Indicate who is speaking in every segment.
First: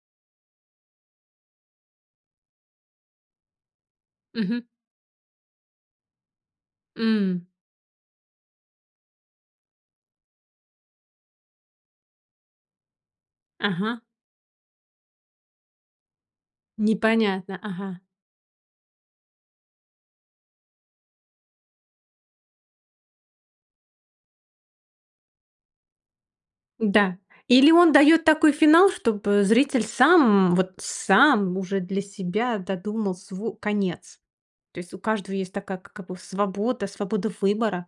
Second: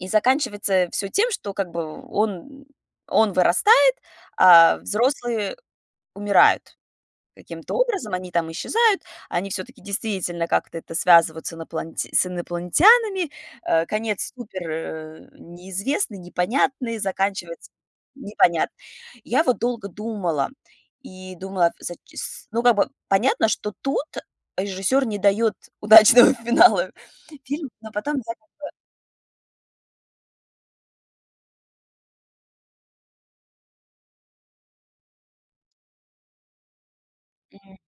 Speaker 1: И заканчивается всё тем, что, как бы, он он вырастает,
Speaker 2: Мгм.
Speaker 1: а взрослые умирают
Speaker 2: М.
Speaker 1: каким-то образом. Они там исчезают, они всё-таки действительно как-то это связывают с иноплан с инопланетянами. Э,
Speaker 2: Ага.
Speaker 1: конец супер, э, неизвестный, непонятный,
Speaker 2: Непонятно,
Speaker 1: заканчивается
Speaker 2: ага.
Speaker 1: непонятно. Я вот долго думала и думала в зач с ну, как бы, понятно, что тут режиссёр не даёт удачного финала,
Speaker 2: Н-да,
Speaker 1: фильм
Speaker 2: или
Speaker 1: но
Speaker 2: он
Speaker 1: потом
Speaker 2: даёт
Speaker 1: я, как
Speaker 2: такой
Speaker 1: бы
Speaker 2: финал, чтобы зритель сам, вот сам уже для себя додумал сво конец, то есть у каждого есть такая как бы свобода свобода
Speaker 1: Мгм.
Speaker 2: выбора.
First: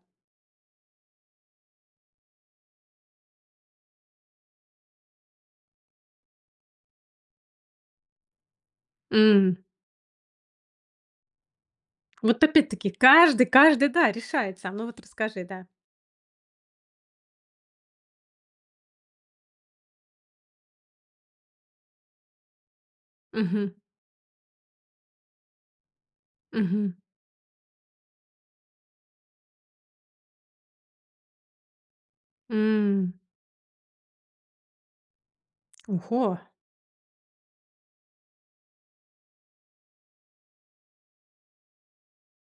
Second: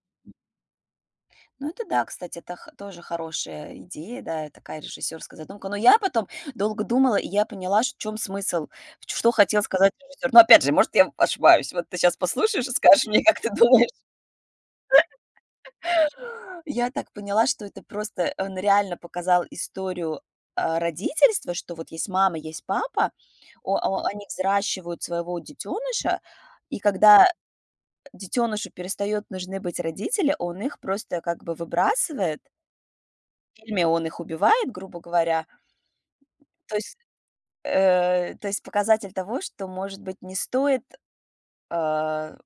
Speaker 1: Ну, это да, кстати, это х тоже хорошая идея, да, такая режиссерская задумка. Но я потом долго думала и я поняла ш в чем смысл, что хотел
Speaker 2: М.
Speaker 1: сказать режиссер. Но опять же, может, я ошибаюсь, вот ты щас
Speaker 2: Вот
Speaker 1: послушаешь и
Speaker 2: опять-таки
Speaker 1: скажешь мне, как
Speaker 2: каждый
Speaker 1: ты думаешь.
Speaker 2: каждый да решает сам. Ну, вот расскажи, да.
Speaker 1: Я так поняла, что это просто он реально показал историю, а, родительства, что вот есть мама, есть папа,
Speaker 2: Мгм.
Speaker 1: о о они взращивают своего детёныша, и,
Speaker 2: Мгм.
Speaker 1: когда, э, детёнышу перестаёт нужны быть родители, он их просто как бы выбрасывает.
Speaker 2: М.
Speaker 1: Или он их убивает, грубо говоря.
Speaker 2: У хо
Speaker 1: То есть, э то есть показатель того, что, может быть, не стоит, а,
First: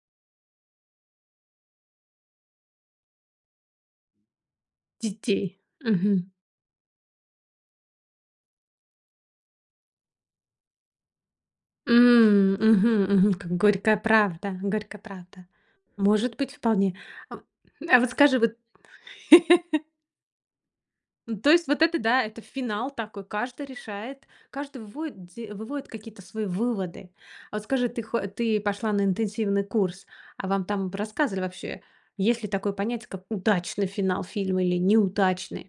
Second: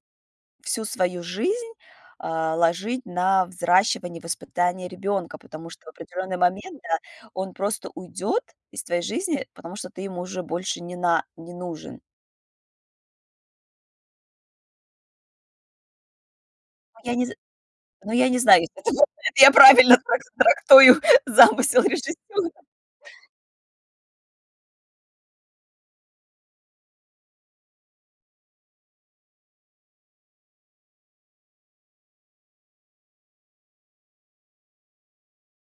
Speaker 1: всю свою жизнь, а, ложить на взращивание, воспитание ребёнка,
Speaker 2: Детей.
Speaker 1: потому что в
Speaker 2: Мгм.
Speaker 1: определённый момент, да, он просто уйдёт из твоей жизни, потому что ты ему уже больше не на не нужен.
Speaker 2: М, мгм, мгм. Как горькая правда, горькая правда, может быть вполне.
Speaker 1: Ну, я не з
Speaker 2: Ам, а вот
Speaker 1: ну, я
Speaker 2: скажи,
Speaker 1: не
Speaker 2: вот
Speaker 1: знаю, если это я правильно трак трактую
Speaker 2: То есть,
Speaker 1: замысел
Speaker 2: вот это да, это
Speaker 1: режиссёра.
Speaker 2: финал такой, каждый решает, каждый выводит де выводит какие-то свои выводы. А вот скажи, ты хо ты пошла на интенсивный курс, а вам там рассказывали вообще, есть ли такое понятие, как удачный финал фильма или неудачный?